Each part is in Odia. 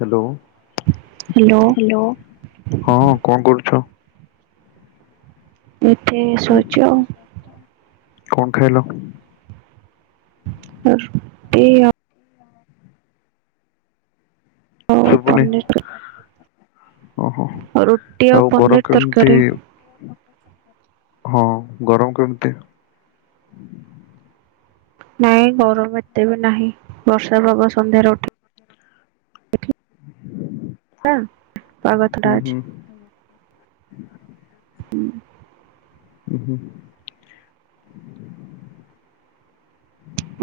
ହ୍ୟାଲୋ। ହ୍ୟାଲୋ। ହ୍ୟାଲୋ। ହଁ କଣ କରୁଛ? ଏତେ ସୋଇଛୁ ଆଉ। କଣ ଖାଇଲ? ସେ ରୁଟି ଆଉ ଶୁବୁନି ପନିର ଓହୋ ରୁଟି ଆଉ ପନିର ଗରମ ତରକାରୀ କେମିତି? ହଁ ଗରମ କେମିତି? ନାଇଁ ଗରମ ଏତେ ବି ନାହିଁ ବର୍ଷା ଭାଗ ସନ୍ଧ୍ୟାରେ ଉଠେ। ପାଗ ହୁଁ ଥଣ୍ତା ଅଛି। ହୁଁ ହୁଁ। ଓୁ ହୋ।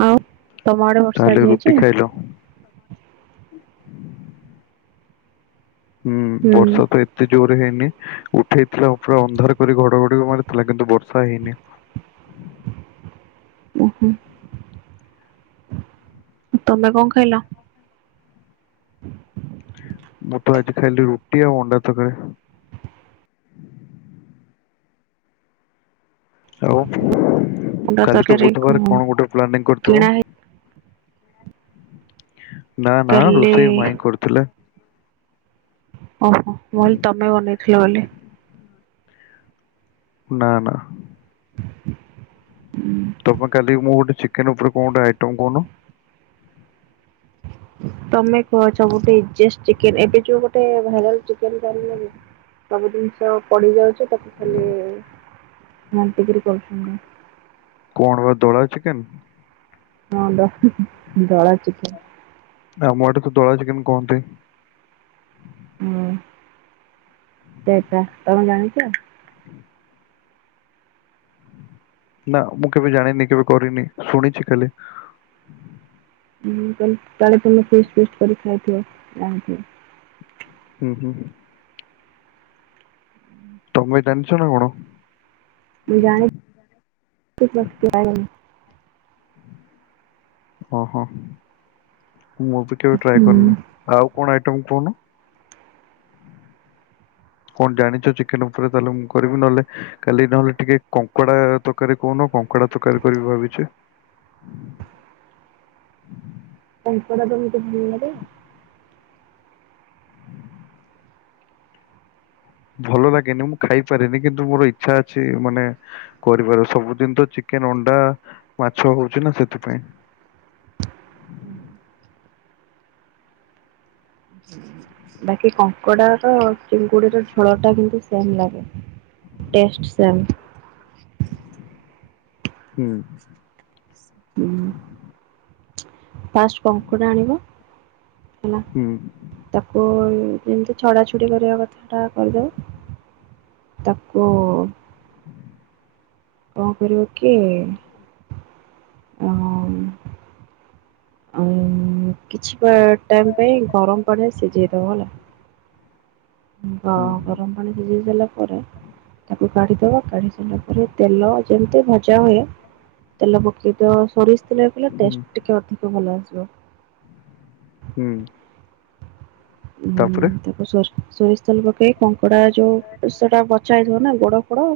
ଆଉ ତମର ଆଡ଼େ ବର୍ଷା ତାହେଲେ ରୁଟି ହେଇଛି? ଖାଇଲ ହୁଁ ବର୍ଷା ତ ଏ ଏତେ ଜୋରରେ ହେଇନି ଉଠେଇଥିଲା ପୁରା ଅନ୍ଧାର କରି ଘଡଘଡି ମାରିଥିଲା କିନ୍ତୁ ବର୍ଷା ହେଇନି। ଉଁ ହୁଁ ତମେ କଣ ଖାଇଲ? ହ ମୁଁ ତ ଆଜି ଖାଇଲି ରୁଟି ଆଉ ଅଣ୍ଡା ତକାରି। ଆଉ ଅଣ୍ଡା କାଲି ତ ତରକାରୀ ବୁଧବାର କଣ ଗୋଟେ ପ୍ଲାନିଂ କିଣା କରିଥିବ। ହେଇ ନା ନା କାଲି ରୋଷେଇ ମାଇଁ କରୁଥିଲେ। ଓହୋ ମୁଁ ହଲେ ତମେ ବନେଇଥିଲ ବୋଲି। ନା ନା ଉଁ ତମେ କାଲିି ମୁଁ ଗୋଟେଚିକେନ ଉପରେ କଁ ଗୋଟେ ଆଇଟମ୍ କହୁନ ତମେ କୁହଛ ଗୋଟେଜେଷ୍ଟ ଚିକେନ ଏବେ ଯୋଉ ଗୋଟେ ଭାଇରାଲ ଚିକେନ [unintelligible] ସବୁ ଜିନିଷ ପଡ଼ିିଯାଉଛି ତାକୁ ଖାଲି ଘାଣ୍ଟି କିରି କରୁଛନ୍ତି। କଣ ବା ଦଳା ଚିକେନ। ହଁ ବା ଦଳା ଚିକେନ। ଆମ ଆଡେ ତ ଦଳା ଚିକେନ କୁହନ୍ତି। ହୁଁ ସେଇଟା ତମେ ଜାଣିଛ? ନା ମୁଁ କେବେ ଜାଣିନି କେବେ କରିନି ଶୁଣିଛି ଖାଲି। କାଳେ ମୁଁ କହିଲି ତମେ ଫିଷ୍ଟ ଫିଷ୍ଟ କରି ଖାଇଥିବ ଜାଣିଥିବ। ହୁଁ ହୁଁ। ତମ ଜାଣିଛ ନା କଣ। ମୁ ଜାଣି [unintelligible] ଓହୋ ମୁଁ ବି କେବେ ଟ୍ରାଏ କରିନି ଆଉ କଣ ଆଇଟମ୍ କହୁନ। କଣ ଜାଣିଛ ଚିକେନ ଉପରେ ତାହେଲେ ମୁଁ କରିବି ନହେଲେ କାଲି ନହେଲେ ଟିକେ କଙ୍କଡା ତକାରୀ କହୁନ କଙ୍କଡା ତରକାରୀ କରିବି ଭାବିଚି। ଙ୍କଙ୍କଡା ତମକୁ ଭଲ ଲାଗେ। ଭଲ ଲାଗେନି ମୁଁ ଖାଇପାରେନି କିନ୍ତୁ ମୋର ଇଚ୍ଛା ଅଛି ମାନେ କରିବାର ସବୁଦିନ ତ ଚିକେନ ଅଣ୍ଡା ମାଛ ହଉଛି ନା ସେଥିପାଇଁ। ବାକି କଙ୍କଡା ର ଚିଙ୍ଗୁଡିର ଝୋଳ ଟା କିନ୍ତୁ ସେମ ଲାଗେ। Test same. ହୁଁ। ହୁଁ। ଫାଷ୍ଟ କଙ୍କୁଡ଼ା ଆଣିବ ହେଲା ହୁଁ ତାକୁ ଯେମିତି ଛଡା ଛଡି କରିବା କଥା ଟା କରିଦବ ତାକୁ କଣ କରିବ କି ଆ ଆ କିଛି ଟାଇମ ପାଇଁ ଗରମ ପାଣି ସିଝେଇଦବ ହେଲା ବା ହୁଁ ଗରମ ପାଣି ସିଝେଇ ଦେଲା ପରେ ତାକୁ କାଢି ଦବ କାଢି ସାରିଲା ପରେ ତେଲ ଯେମିତି ଭଜା ହୁଏ। ତେଲ ପକେଇଦିଅ ସୋରିଷ ତେଲିଲ ହୁଁ ଟେଷ୍ଟ ଟିକେ ଅଧିକ ଭଲ ଆସିବ। ହୁଁ। ହୁଁ ତାପରେ ତାପ ସୋ ସୋରି ତେଲ ପକେଇ କଙ୍କଡା ଯୋଉ ସେଟା ବଚାଥିବ ନା ଗୋଡ ଫୋଡ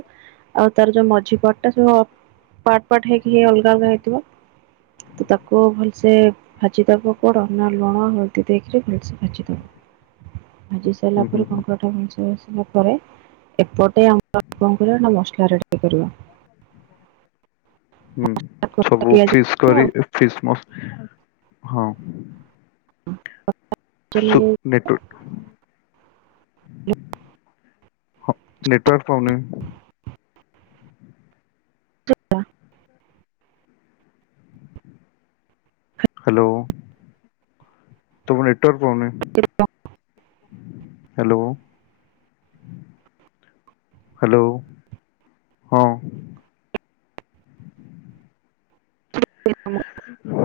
ଆଉ ତାର ଯୋଉ ମଝି ପଟା ସବୁ ପାର୍ଟ ପାର୍ଟ ହେଇକି ହେଇ ଅଲଗା ଅଲଗା ହେଇଥିବ। ତ ତାକୁ ଭଲସେ ଭାଜିଦବ କଣ ନା ଲୁଣ ହଳଦୀ ଦେଇକରି ଭଲସେ ଭାଜିଦବ। ଭାଜି ସାରିଲା ହୁଁ ହୁଁ। ପରେ କଙ୍କଡ଼ ଟା ଭଲସେ ଭାଜି ସାରିଲା ପରେ ଏପଟେ ଆମର କଁ କରିବ ନା ମସଲା ରେଡି କରିବ ହୁଁ ସବୁ ପିଆଜ ଫିସ୍ କରି ଫିସ୍ ମ ହଁ। ସୁ ନେଟୁ ହ ନେଟୱର୍କ ପାଉନି? ସେଇଆ। ହାଲୋ ତୁମ ନେଟୱର୍କ ପାଉନି? ହାଲୋ। ହାଲୋ ହଁ। ଟିକେ ଫୁଲ୍ କାମ। ହଁ।